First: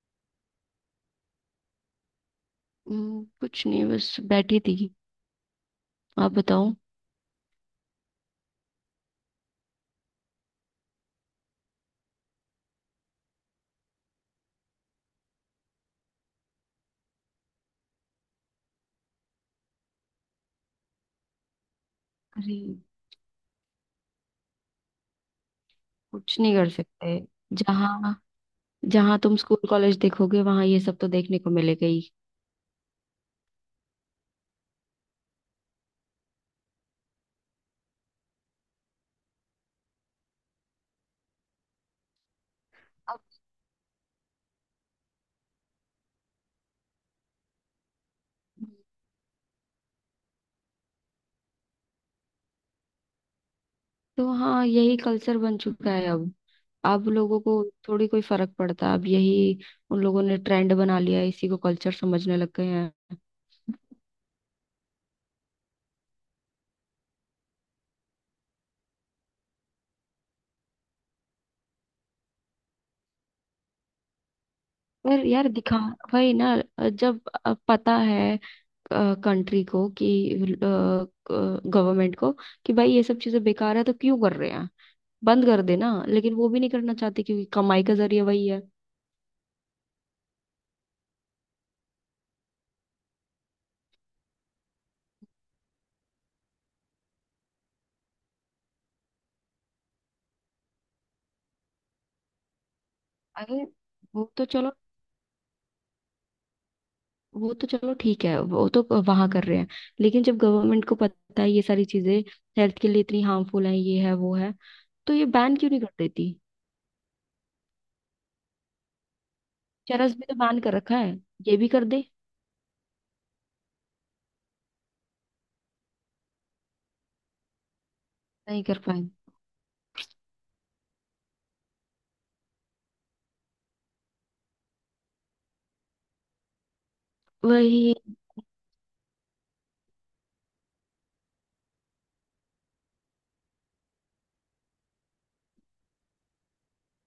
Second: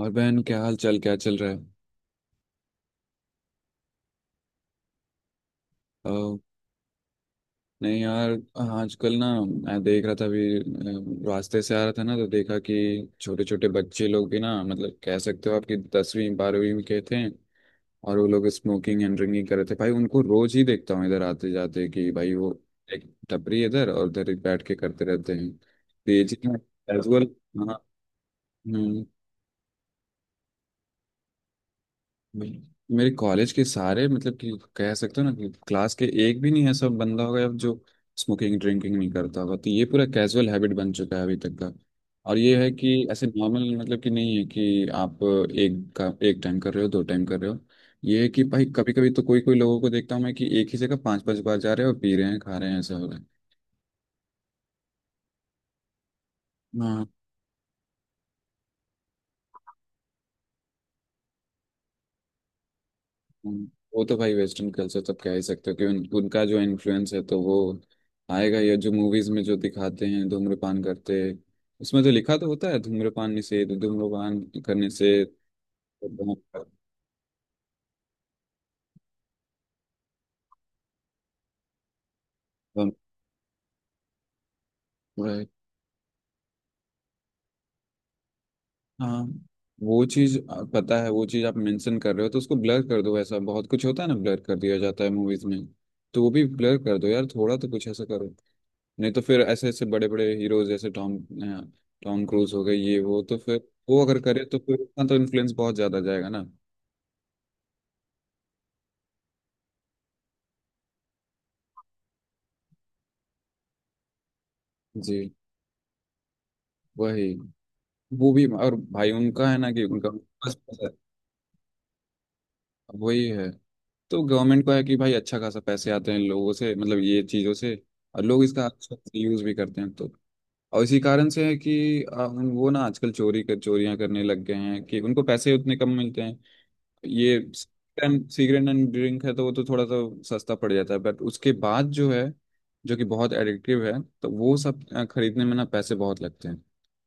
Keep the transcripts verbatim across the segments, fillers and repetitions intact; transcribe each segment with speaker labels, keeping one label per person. Speaker 1: और बहन, क्या हाल चाल, क्या चल रहा है?
Speaker 2: हम्म, कुछ नहीं, बस बैठी थी।
Speaker 1: अ,
Speaker 2: आप बताओ।
Speaker 1: नहीं यार। आजकल ना मैं देख रहा था, अभी अ, रास्ते से आ रहा था ना, तो देखा कि छोटे छोटे बच्चे लोग भी, ना मतलब कह सकते हो आपकी दसवीं बारहवीं में के थे। और वो लोग स्मोकिंग एंड ड्रिंकिंग कर रहे थे। भाई उनको रोज ही देखता हूँ इधर आते जाते, कि भाई वो
Speaker 2: अरे,
Speaker 1: एक टपरी इधर और उधर एक बैठ के करते रहते हैं। तो ये
Speaker 2: कुछ
Speaker 1: चीज
Speaker 2: नहीं कर
Speaker 1: एज
Speaker 2: सकते।
Speaker 1: वेल। हाँ।
Speaker 2: जहाँ
Speaker 1: हम्म।
Speaker 2: जहाँ तुम स्कूल कॉलेज देखोगे, वहां ये सब तो देखने को मिलेगा ही।
Speaker 1: बिल्कुल। मेरे कॉलेज के सारे मतलब कि, कह सकते हो ना कि क्लास के एक भी नहीं ऐसा बंदा होगा जो स्मोकिंग ड्रिंकिंग नहीं करता होगा। तो ये पूरा कैजुअल हैबिट बन चुका है अभी तक का। और ये है कि
Speaker 2: अब
Speaker 1: ऐसे नॉर्मल, मतलब कि, नहीं है कि आप एक का एक टाइम कर रहे हो, दो टाइम कर रहे हो। ये है कि भाई कभी कभी तो कोई कोई लोगों को देखता हूँ मैं, कि एक ही जगह पांच पांच बार जा रहे हो, पी रहे हैं खा रहे हैं, ऐसा हो रहा
Speaker 2: तो हाँ, यही कल्चर बन चुका है अब।
Speaker 1: है।
Speaker 2: अब लोगों को थोड़ी कोई फर्क पड़ता, अब यही उन लोगों ने ट्रेंड बना लिया है, इसी को कल्चर समझने लग गए हैं।
Speaker 1: हम्म। वो तो भाई, वेस्टर्न कल्चर तो कह ही सकते हो कि उन, उनका जो इन्फ्लुएंस है तो वो आएगा, या जो मूवीज में जो दिखाते हैं धूम्रपान करते। उसमें तो लिखा तो होता है धूम्रपान निषेध, धूम्रपान करने से
Speaker 2: पर यार, दिखा वही ना।
Speaker 1: धूम-
Speaker 2: जब अब पता है कंट्री को कि गवर्नमेंट को कि भाई ये सब चीजें बेकार है, तो क्यों कर रहे हैं? बंद
Speaker 1: right।
Speaker 2: कर देना, लेकिन वो भी नहीं करना चाहते क्योंकि कमाई का जरिया वही है।
Speaker 1: हाँ, वो चीज पता है। वो चीज आप मेंशन कर रहे हो, तो उसको ब्लर कर दो। ऐसा बहुत कुछ होता है ना, ब्लर कर दिया जाता है मूवीज में। तो वो भी ब्लर कर दो यार, थोड़ा तो कुछ ऐसा करो। नहीं तो फिर ऐसे ऐसे बड़े बड़े हीरोज जैसे टॉम टॉम क्रूज हो गए, ये वो, तो
Speaker 2: अरे,
Speaker 1: फिर वो अगर
Speaker 2: वो तो
Speaker 1: करे तो
Speaker 2: चलो
Speaker 1: फिर उतना तो इन्फ्लुएंस बहुत ज्यादा जाएगा ना।
Speaker 2: वो तो चलो ठीक है, वो तो वहां कर रहे हैं। लेकिन जब गवर्नमेंट को पता है ये सारी चीजें हेल्थ के लिए इतनी हार्मफुल है, ये है वो है, तो
Speaker 1: जी,
Speaker 2: ये बैन क्यों नहीं कर देती?
Speaker 1: वही। वो भी, और भाई उनका है ना कि उनका
Speaker 2: चरस भी तो
Speaker 1: बस
Speaker 2: बैन कर
Speaker 1: पैसा है।
Speaker 2: रखा है, ये भी कर दे।
Speaker 1: वही है। तो गवर्नमेंट को है कि भाई अच्छा खासा पैसे आते हैं लोगों से, मतलब ये चीज़ों से, और लोग
Speaker 2: नहीं
Speaker 1: इसका
Speaker 2: कर
Speaker 1: अच्छा
Speaker 2: पाए,
Speaker 1: यूज भी करते हैं तो। और इसी कारण से है कि आ, उन- वो ना आजकल चोरी कर चोरियां करने लग गए हैं, कि उनको पैसे उतने कम मिलते हैं। ये
Speaker 2: वही।
Speaker 1: सिगरेट एंड ड्रिंक है तो वो तो थोड़ा सा सस्ता पड़ जाता है, बट उसके बाद जो है जो कि बहुत एडिक्टिव है, तो वो सब अ, खरीदने में ना पैसे बहुत लगते हैं,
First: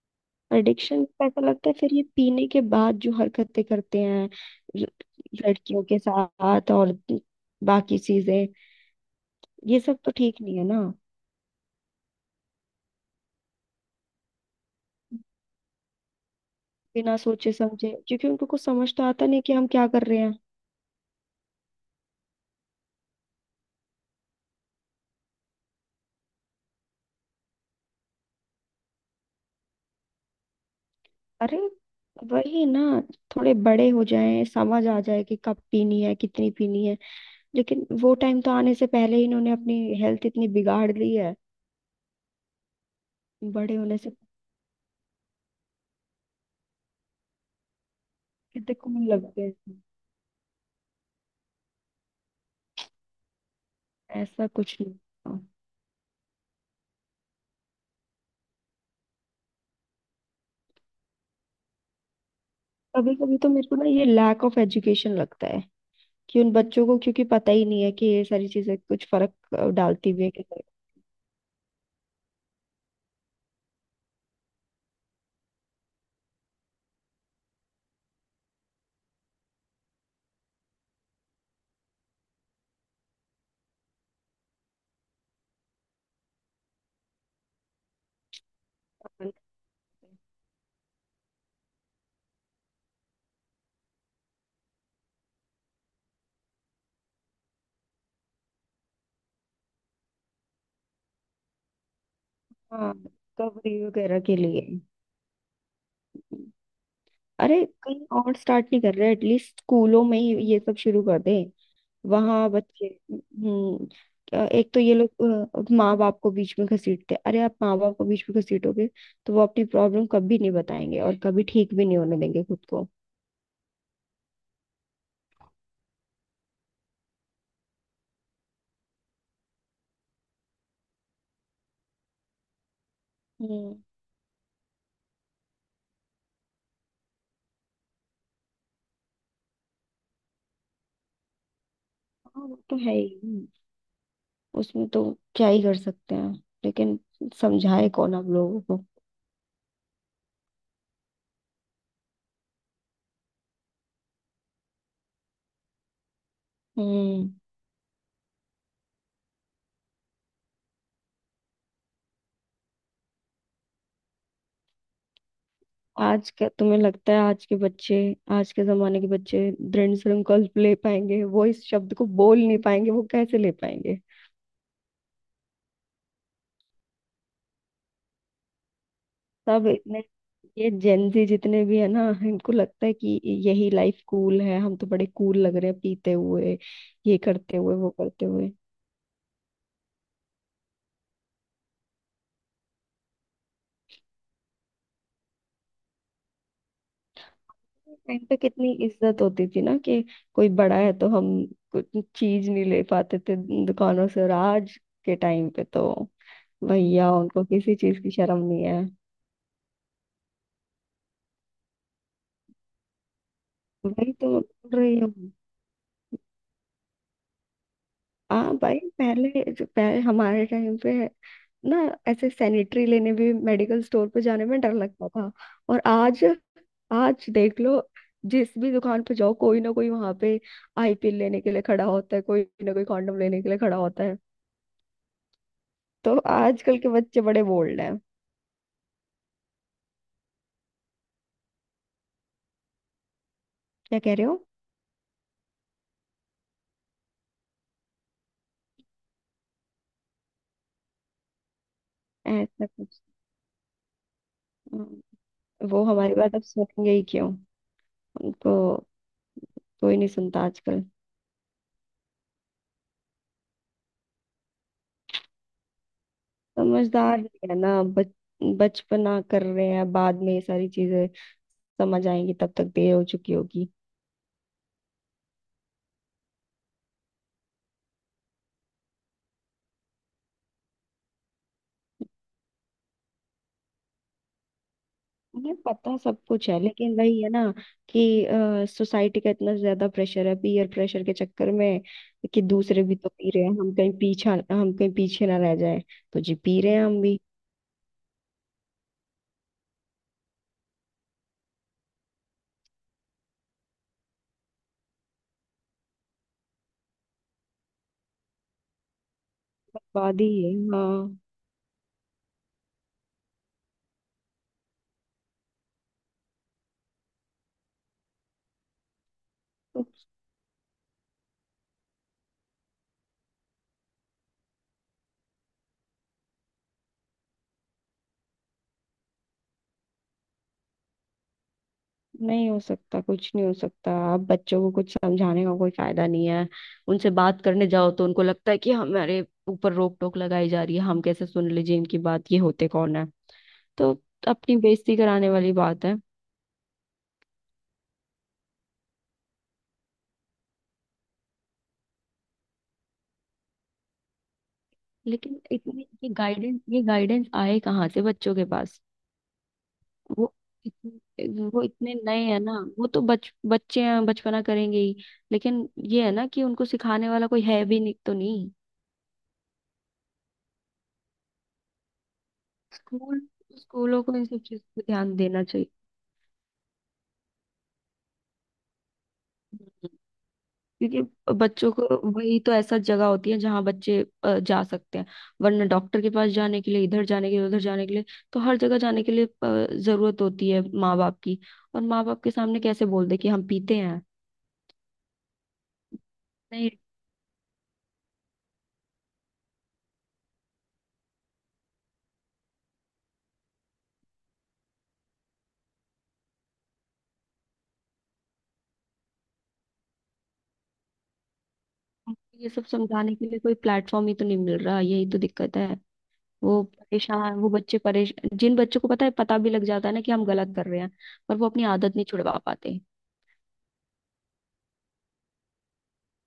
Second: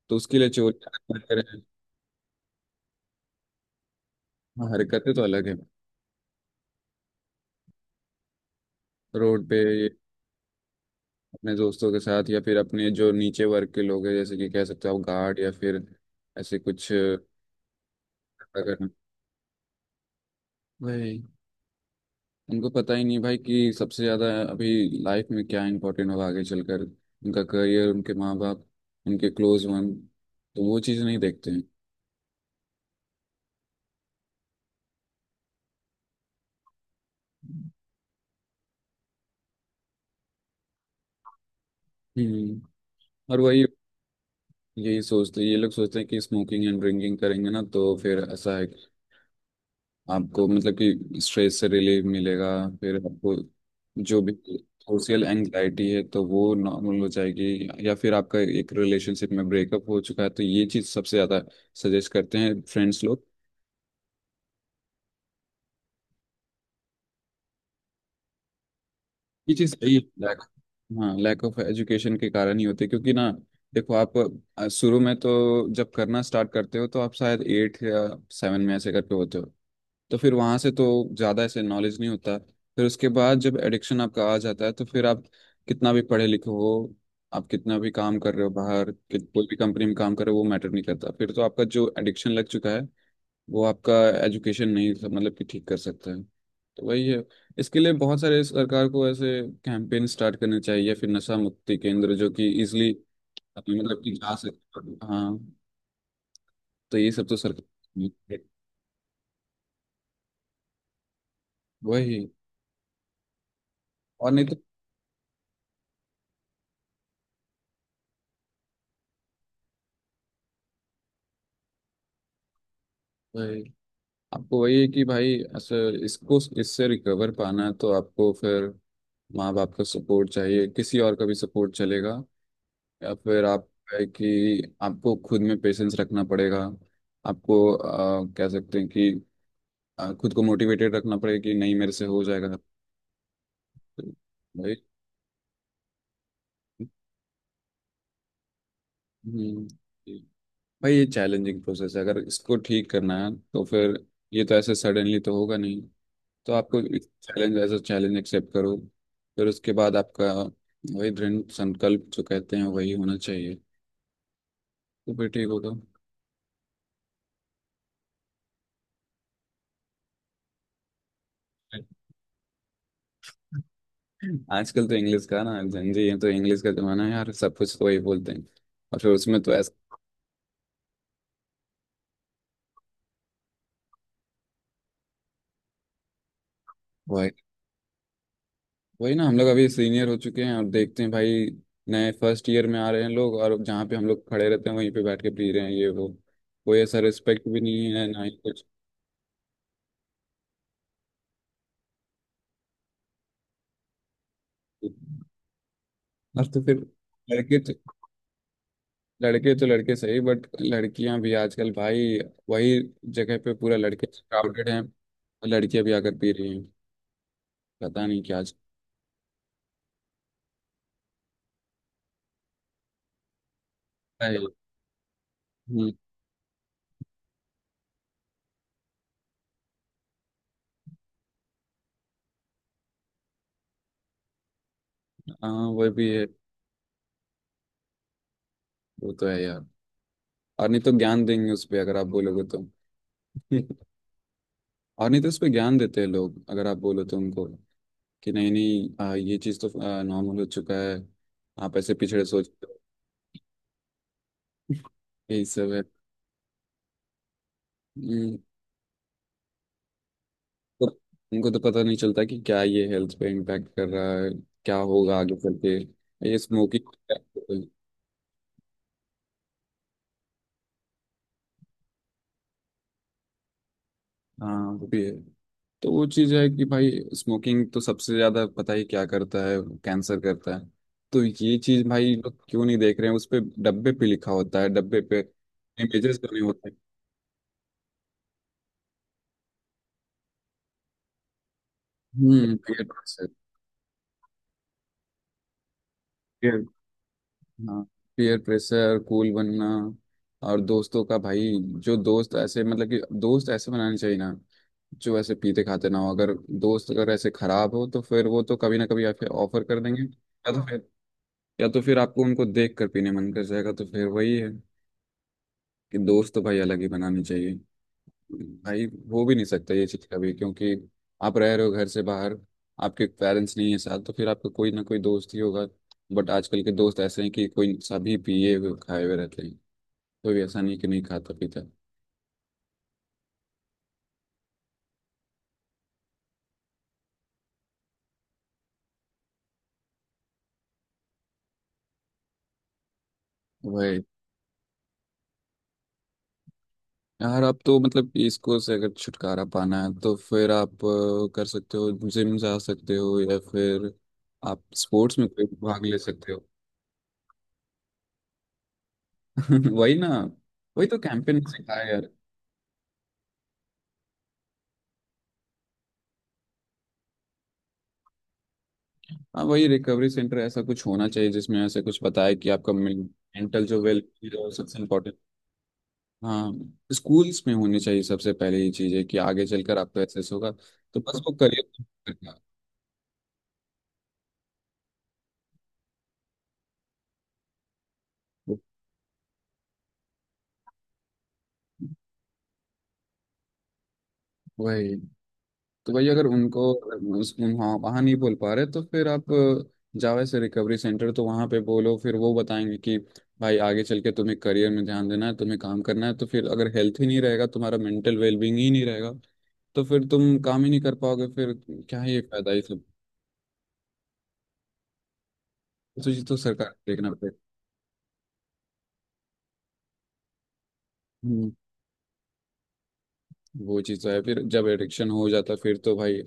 Speaker 1: तो उसके लिए चोरी।
Speaker 2: एडिक्शन पे ऐसा
Speaker 1: हरकतें।
Speaker 2: लगता है, फिर ये पीने के बाद जो हरकतें करते हैं,
Speaker 1: हाँ,
Speaker 2: ल-
Speaker 1: हरकतें तो अलग है।
Speaker 2: लड़कियों के साथ और बाकी चीजें,
Speaker 1: रोड पे
Speaker 2: ये
Speaker 1: ये
Speaker 2: सब तो ठीक नहीं है ना।
Speaker 1: अपने दोस्तों के साथ, या फिर अपने जो नीचे वर्ग के लोग हैं जैसे कि कह सकते हो आप गार्ड या फिर ऐसे कुछ,
Speaker 2: बिना
Speaker 1: अ,
Speaker 2: सोचे समझे, क्योंकि उनको कुछ
Speaker 1: करना।
Speaker 2: समझ तो आता नहीं कि हम क्या कर रहे हैं।
Speaker 1: वही। उनको पता ही नहीं भाई कि सबसे ज्यादा अभी लाइफ में क्या इम्पोर्टेंट होगा आगे चलकर, उनका करियर, उनके माँ बाप, उनके क्लोज वन, तो वो चीज़ नहीं देखते
Speaker 2: अरे,
Speaker 1: हैं।
Speaker 2: वही ना। थोड़े बड़े हो जाएं, समझ आ जाए कि कब पीनी है, कितनी पीनी है, लेकिन वो टाइम तो आने से पहले ही इन्होंने अपनी हेल्थ इतनी बिगाड़ ली है
Speaker 1: हम्म। और वही,
Speaker 2: बड़े होने से।
Speaker 1: यही सोचते, ये लोग सोचते हैं कि स्मोकिंग एंड ड्रिंकिंग करेंगे ना तो फिर ऐसा है
Speaker 2: कितने
Speaker 1: कि
Speaker 2: कौन लगते हैं,
Speaker 1: आपको, मतलब कि, स्ट्रेस से रिलीफ मिलेगा, फिर आपको जो भी
Speaker 2: ऐसा कुछ नहीं।
Speaker 1: सोशल एंग्जाइटी है तो वो नॉर्मल हो जाएगी, या फिर आपका एक रिलेशनशिप में ब्रेकअप हो चुका है तो ये चीज़ सबसे ज़्यादा सजेस्ट करते हैं फ्रेंड्स
Speaker 2: कभी
Speaker 1: लोग।
Speaker 2: कभी तो मेरे को ना ये लैक ऑफ एजुकेशन लगता है, कि उन बच्चों को क्योंकि पता ही नहीं है कि ये सारी चीजें कुछ फर्क
Speaker 1: ये
Speaker 2: अ,
Speaker 1: चीज सही है।
Speaker 2: डालती भी है
Speaker 1: लैक।
Speaker 2: कि
Speaker 1: हाँ, लैक ऑफ एजुकेशन के कारण ही होते हैं, क्योंकि ना देखो आप, अ, शुरू में तो जब करना स्टार्ट करते हो तो आप शायद एट या सेवन में ऐसे करके होते हो। तो फिर वहां से तो ज्यादा ऐसे नॉलेज नहीं होता। फिर उसके बाद जब एडिक्शन आपका आ जाता है तो फिर आप कितना भी पढ़े लिखे हो, आप कितना भी काम कर रहे हो बाहर, कि-
Speaker 2: नहीं।
Speaker 1: कोई भी कंपनी में काम कर रहे हो, वो मैटर नहीं करता। फिर तो आपका जो एडिक्शन लग चुका है वो आपका, एजुकेशन नहीं सब मतलब कि ठीक कर सकता है। तो वही है। इसके लिए बहुत सारे सरकार को ऐसे कैंपेन स्टार्ट करने चाहिए, फिर नशा मुक्ति केंद्र जो कि इजिली
Speaker 2: हाँ, रिकवरी
Speaker 1: मतलब कि
Speaker 2: वगैरह
Speaker 1: जा
Speaker 2: के लिए।
Speaker 1: सकते, हाँ। तो ये सब तो
Speaker 2: अरे, कहीं और
Speaker 1: सरकार,
Speaker 2: स्टार्ट नहीं कर रहे, एटलीस्ट स्कूलों में ही ये सब शुरू कर दे,
Speaker 1: वही।
Speaker 2: वहां बच्चे। हम्म।
Speaker 1: और नहीं
Speaker 2: क्या-
Speaker 1: तो
Speaker 2: एक तो ये लोग माँ बाप को बीच में घसीटते हैं। अरे, आप माँ बाप को बीच में घसीटोगे तो वो अपनी प्रॉब्लम कभी नहीं बताएंगे और कभी ठीक भी नहीं होने देंगे खुद को।
Speaker 1: वही। आपको वही है कि भाई ऐसे, इसको इससे रिकवर पाना है तो आपको फिर माँ बाप का सपोर्ट चाहिए, किसी और का भी सपोर्ट चलेगा, या फिर आप
Speaker 2: हम्म।
Speaker 1: है कि आपको खुद में पेशेंस रखना पड़ेगा। आपको आ, कह सकते हैं कि आ, खुद को मोटिवेटेड रखना पड़ेगा कि नहीं, मेरे से हो
Speaker 2: हाँ, वो
Speaker 1: जाएगा
Speaker 2: तो है ही। हम्म,
Speaker 1: भाई।
Speaker 2: उसमें तो क्या ही कर सकते हैं, लेकिन समझाए कौन आप लोगों को।
Speaker 1: हम्म। भाई ये चैलेंजिंग प्रोसेस है, अगर इसको ठीक करना है तो फिर ये तो ऐसे सडनली तो होगा नहीं। तो आपको
Speaker 2: hmm.
Speaker 1: Challenge as a challenge accept करो, फिर उसके बाद आपका वही दृढ़ संकल्प जो कहते हैं, वही होना चाहिए। तो फिर ठीक होगा।
Speaker 2: आज का तुम्हें लगता है आज के बच्चे आज के जमाने के बच्चे दृढ़ संकल्प ले पाएंगे? वो इस शब्द को बोल नहीं पाएंगे, वो कैसे ले पाएंगे?
Speaker 1: आजकल तो इंग्लिश का ना, जंजी है तो इंग्लिश का जमाना है यार, सब कुछ तो वही बोलते हैं। और फिर उसमें तो
Speaker 2: सब
Speaker 1: ऐसा
Speaker 2: इतने ये जेंजी जितने भी है ना, इनको लगता है कि यही लाइफ कूल है, हम तो बड़े कूल लग रहे हैं पीते हुए, ये
Speaker 1: वही।
Speaker 2: करते हुए, वो करते हुए।
Speaker 1: वही ना, हम लोग अभी सीनियर हो चुके हैं और देखते हैं भाई नए फर्स्ट ईयर में आ रहे हैं लोग, और जहाँ पे हम लोग खड़े रहते हैं वहीं पे बैठ के पी रहे हैं ये वो। कोई ऐसा रिस्पेक्ट भी नहीं है, ना
Speaker 2: टाइम
Speaker 1: ही
Speaker 2: पे
Speaker 1: कुछ।
Speaker 2: कितनी इज्जत होती थी ना कि कोई बड़ा है तो हम कुछ चीज नहीं ले पाते थे दुकानों से, और आज के टाइम पे तो
Speaker 1: और तो फिर
Speaker 2: भैया, उनको
Speaker 1: लड़के
Speaker 2: किसी
Speaker 1: तो
Speaker 2: चीज की शर्म नहीं है।
Speaker 1: लड़के तो लड़के सही, बट लड़कियां भी आजकल भाई वही जगह पे, पूरा लड़के
Speaker 2: वही तो
Speaker 1: क्राउडेड
Speaker 2: बोल
Speaker 1: हैं
Speaker 2: रही हूँ।
Speaker 1: और लड़कियां भी आकर पी रही हैं, पता नहीं क्या चल
Speaker 2: हाँ भाई, पहले जो पहले हमारे टाइम पे ना, ऐसे सैनिटरी लेने भी मेडिकल स्टोर पे
Speaker 1: रहा है।
Speaker 2: जाने में डर लगता था, और
Speaker 1: हम्म।
Speaker 2: आज आज देख लो, जिस भी दुकान पे जाओ, कोई ना कोई वहां पे आई पिल लेने के लिए खड़ा होता है, कोई ना कोई कॉन्डम लेने के लिए खड़ा होता है।
Speaker 1: हाँ, वो भी
Speaker 2: तो
Speaker 1: है।
Speaker 2: आजकल के बच्चे बड़े बोल्ड हैं।
Speaker 1: वो तो है यार। और नहीं तो ज्ञान देंगे उस पे अगर आप बोलोगे तो।
Speaker 2: क्या कह रहे हो?
Speaker 1: और नहीं तो उस पे ज्ञान देते हैं लोग अगर आप बोलो तो उनको, कि नहीं नहीं, आ, ये चीज़ तो नॉर्मल हो चुका है, आप ऐसे पिछड़े
Speaker 2: ऐसा
Speaker 1: सोचते हो,
Speaker 2: कुछ। हम्म,
Speaker 1: यही सब है।
Speaker 2: वो हमारी बात अब सुनेंगे ही क्यों?
Speaker 1: हम्म।
Speaker 2: उनको कोई नहीं सुनता आजकल।
Speaker 1: तो उनको तो पता नहीं चलता कि क्या ये हेल्थ पे इम्पैक्ट कर रहा है, क्या होगा आगे चल के ये स्मोकिंग।
Speaker 2: समझदार नहीं है ना, बच बचपना कर रहे हैं, बाद में ये सारी चीजें समझ आएंगी, तब तक देर हो चुकी होगी।
Speaker 1: हाँ, वो भी है। तो वो चीज़ है कि भाई, स्मोकिंग तो सबसे ज़्यादा पता ही क्या करता है, कैंसर करता है। तो ये चीज़ भाई लोग क्यों नहीं देख रहे हैं? उस पे डब्बे पे लिखा होता है, डब्बे पे
Speaker 2: मुझे पता सब
Speaker 1: इमेजेस बने
Speaker 2: कुछ है,
Speaker 1: होते हैं।
Speaker 2: लेकिन वही है ना कि सोसाइटी का इतना ज्यादा प्रेशर है, पीयर प्रेशर के चक्कर में कि
Speaker 1: हम्म, पीयर
Speaker 2: दूसरे भी तो
Speaker 1: प्रेशर।
Speaker 2: पी रहे हैं, हम कहीं पीछा हम कहीं पीछे ना रह जाए, तो जी पी
Speaker 1: पीयर।
Speaker 2: रहे हैं हम भी।
Speaker 1: हाँ, पीयर प्रेशर, कूल बनना। और दोस्तों का भाई, जो दोस्त ऐसे, मतलब कि दोस्त ऐसे बनाने चाहिए ना जो ऐसे पीते खाते ना हो, अगर दोस्त अगर ऐसे खराब हो तो फिर वो तो कभी ना कभी आपके ऑफर कर देंगे,
Speaker 2: बर्बादी
Speaker 1: या
Speaker 2: है,
Speaker 1: तो फिर,
Speaker 2: हाँ।
Speaker 1: या तो फिर आपको उनको देख कर पीने मन कर जाएगा, तो फिर वही है कि दोस्त तो भाई अलग ही बनाने चाहिए भाई। हो भी नहीं सकता ये चीज़ कभी, क्योंकि आप रह रहे हो घर से बाहर, आपके पेरेंट्स नहीं है साथ तो फिर आपका कोई ना कोई दोस्त ही होगा। बट आजकल के दोस्त ऐसे हैं कि कोई सभी पिए हुए खाए हुए रहते हैं, कोई ऐसा नहीं कि नहीं खाता पीता
Speaker 2: नहीं हो सकता, कुछ नहीं हो सकता, आप बच्चों को कुछ समझाने का कोई फायदा नहीं है। उनसे बात करने जाओ तो उनको लगता है कि हमारे ऊपर रोक टोक लगाई जा रही है, हम कैसे सुन लीजिए इनकी बात, ये होते कौन है? तो
Speaker 1: भाई।
Speaker 2: अपनी बेइज्जती कराने वाली बात है।
Speaker 1: यार आप तो, मतलब इसको से अगर छुटकारा पाना है, तो फिर आप अ, कर सकते हो, जिम जा सकते हो, या फिर आप स्पोर्ट्स में
Speaker 2: लेकिन
Speaker 1: कोई भाग
Speaker 2: इतनी
Speaker 1: ले
Speaker 2: ये
Speaker 1: सकते हो।
Speaker 2: गाइडेंस ये गाइडेंस आए कहाँ से बच्चों के पास?
Speaker 1: वही ना,
Speaker 2: वो
Speaker 1: वही तो कैंपेन
Speaker 2: इतने, वो
Speaker 1: सिखाया
Speaker 2: इतने
Speaker 1: यार।
Speaker 2: नए हैं ना, वो तो बच बच्चे हैं, बचपना करेंगे ही, लेकिन ये है ना कि उनको सिखाने वाला कोई है भी नहीं, तो नहीं।
Speaker 1: हाँ, वही रिकवरी सेंटर ऐसा कुछ होना चाहिए जिसमें ऐसे कुछ बताए कि आपका
Speaker 2: स्कूल
Speaker 1: मेंटल जो
Speaker 2: स्कूलों को इन
Speaker 1: वेलफेयर
Speaker 2: सब
Speaker 1: है वो
Speaker 2: चीज
Speaker 1: सबसे
Speaker 2: पे ध्यान
Speaker 1: इम्पोर्टेंट।
Speaker 2: देना चाहिए,
Speaker 1: हाँ, स्कूल्स में होनी चाहिए सबसे पहले ये चीज़, है कि आगे चलकर आपको एसेस होगा, तो
Speaker 2: क्योंकि
Speaker 1: बस वो
Speaker 2: बच्चों
Speaker 1: करियर
Speaker 2: को वही तो ऐसा जगह होती है जहां बच्चे अ, जा सकते हैं। वरना डॉक्टर के पास जाने के लिए, इधर जाने के लिए, उधर जाने के लिए, तो हर जगह जाने के लिए अ, जरूरत होती है माँ बाप की, और माँ बाप के सामने कैसे बोल दे कि हम पीते हैं?
Speaker 1: वही। तो वही, अगर
Speaker 2: नहीं,
Speaker 1: उनको उस, वहाँ वहाँ नहीं बोल पा रहे तो फिर आप जावे से रिकवरी सेंटर, तो वहाँ पे बोलो, फिर वो बताएंगे कि भाई आगे चल के तुम्हें करियर में ध्यान देना है, तुम्हें काम करना है, तो फिर अगर हेल्थ ही नहीं रहेगा, तुम्हारा मेंटल वेलबींग ही नहीं रहेगा, तो फिर तुम काम ही नहीं कर पाओगे, फिर क्या ही एक
Speaker 2: उनको ये
Speaker 1: फायदा ये
Speaker 2: सब
Speaker 1: सब।
Speaker 2: समझाने के लिए कोई प्लेटफॉर्म ही तो नहीं मिल रहा, यही तो दिक्कत है।
Speaker 1: तो चीज तो
Speaker 2: वो
Speaker 1: सरकार को देखना
Speaker 2: परेशान
Speaker 1: पड़ेगा।
Speaker 2: वो बच्चे परेशान, जिन बच्चों को पता है, पता भी लग जाता है ना कि हम गलत कर रहे हैं, पर वो
Speaker 1: हम्म।
Speaker 2: अपनी आदत नहीं छुड़वा पाते।
Speaker 1: वो चीज़ तो है, फिर जब एडिक्शन हो जाता है, फिर तो भाई,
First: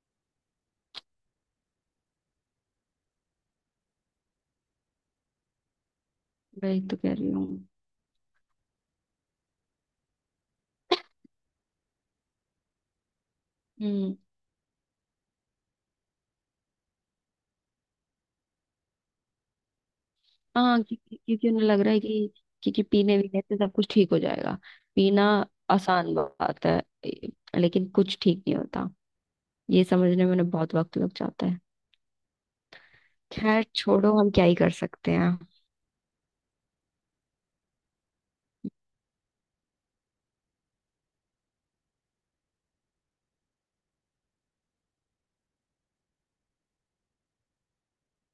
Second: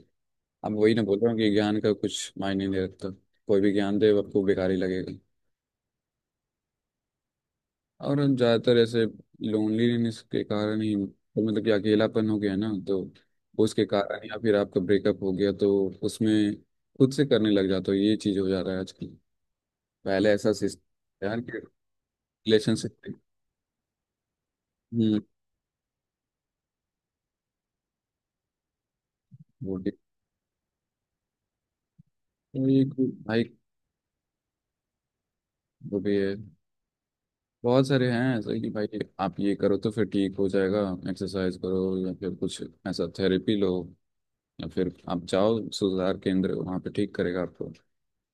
Speaker 1: अब वही ना बोल रहा हूँ कि ज्ञान का कुछ मायने नहीं रखता, कोई भी ज्ञान दे आपको बेकार ही लगेगा।
Speaker 2: वही तो कह रही हूँ।
Speaker 1: और ज़्यादातर ऐसे लोनलीनेस के कारण ही तो, मतलब कि अकेलापन हो गया ना तो उसके
Speaker 2: हम्म।
Speaker 1: कारण, या फिर आपका ब्रेकअप हो गया तो उसमें खुद से करने लग जाता हो, ये चीज़ हो जा रहा है आजकल। पहले ऐसा
Speaker 2: हाँ, क्योंकि
Speaker 1: सिस्टम यार,
Speaker 2: क्योंकि
Speaker 1: कि
Speaker 2: उन्हें लग रहा है कि क्योंकि
Speaker 1: रिलेशनशिप।
Speaker 2: पीने वीने से सब कुछ ठीक हो जाएगा।
Speaker 1: हम्म।
Speaker 2: पीना आसान बात है, ए- लेकिन कुछ ठीक नहीं होता,
Speaker 1: वो
Speaker 2: ये
Speaker 1: भी-
Speaker 2: समझने में उन्हें बहुत वक्त लग जाता है।
Speaker 1: तो ये कोई- भाई
Speaker 2: खैर, छोड़ो, हम क्या ही कर सकते हैं।
Speaker 1: वो भी है। बहुत सारे हैं ऐसे कि भाई आप ये करो तो फिर ठीक हो जाएगा, एक्सरसाइज करो या फिर कुछ ऐसा थेरेपी लो, या फिर आप जाओ सुधार केंद्र वहाँ पे ठीक करेगा आपको।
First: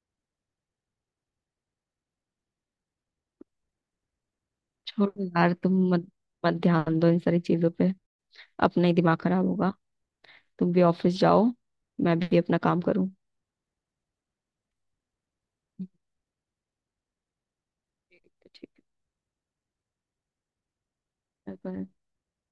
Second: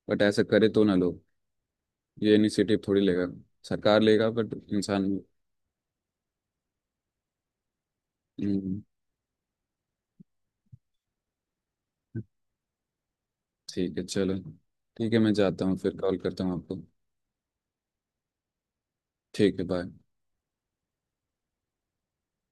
Speaker 1: बट ऐसा करे तो ना लोग, ये इनिशिएटिव थोड़ी लेगा, सरकार लेगा बट इंसान।
Speaker 2: छोड़ो यार, तुम मत मत ध्यान दो इन सारी चीजों पे,
Speaker 1: हम्म।
Speaker 2: अपना ही दिमाग खराब होगा। तुम भी ऑफिस जाओ, मैं भी अपना काम करूँ।
Speaker 1: ठीक है चलो। ठीक है मैं जाता हूँ, फिर कॉल करता हूँ आपको।
Speaker 2: ठीक है, ठीक
Speaker 1: ठीक है, बाय।
Speaker 2: है, bye-bye।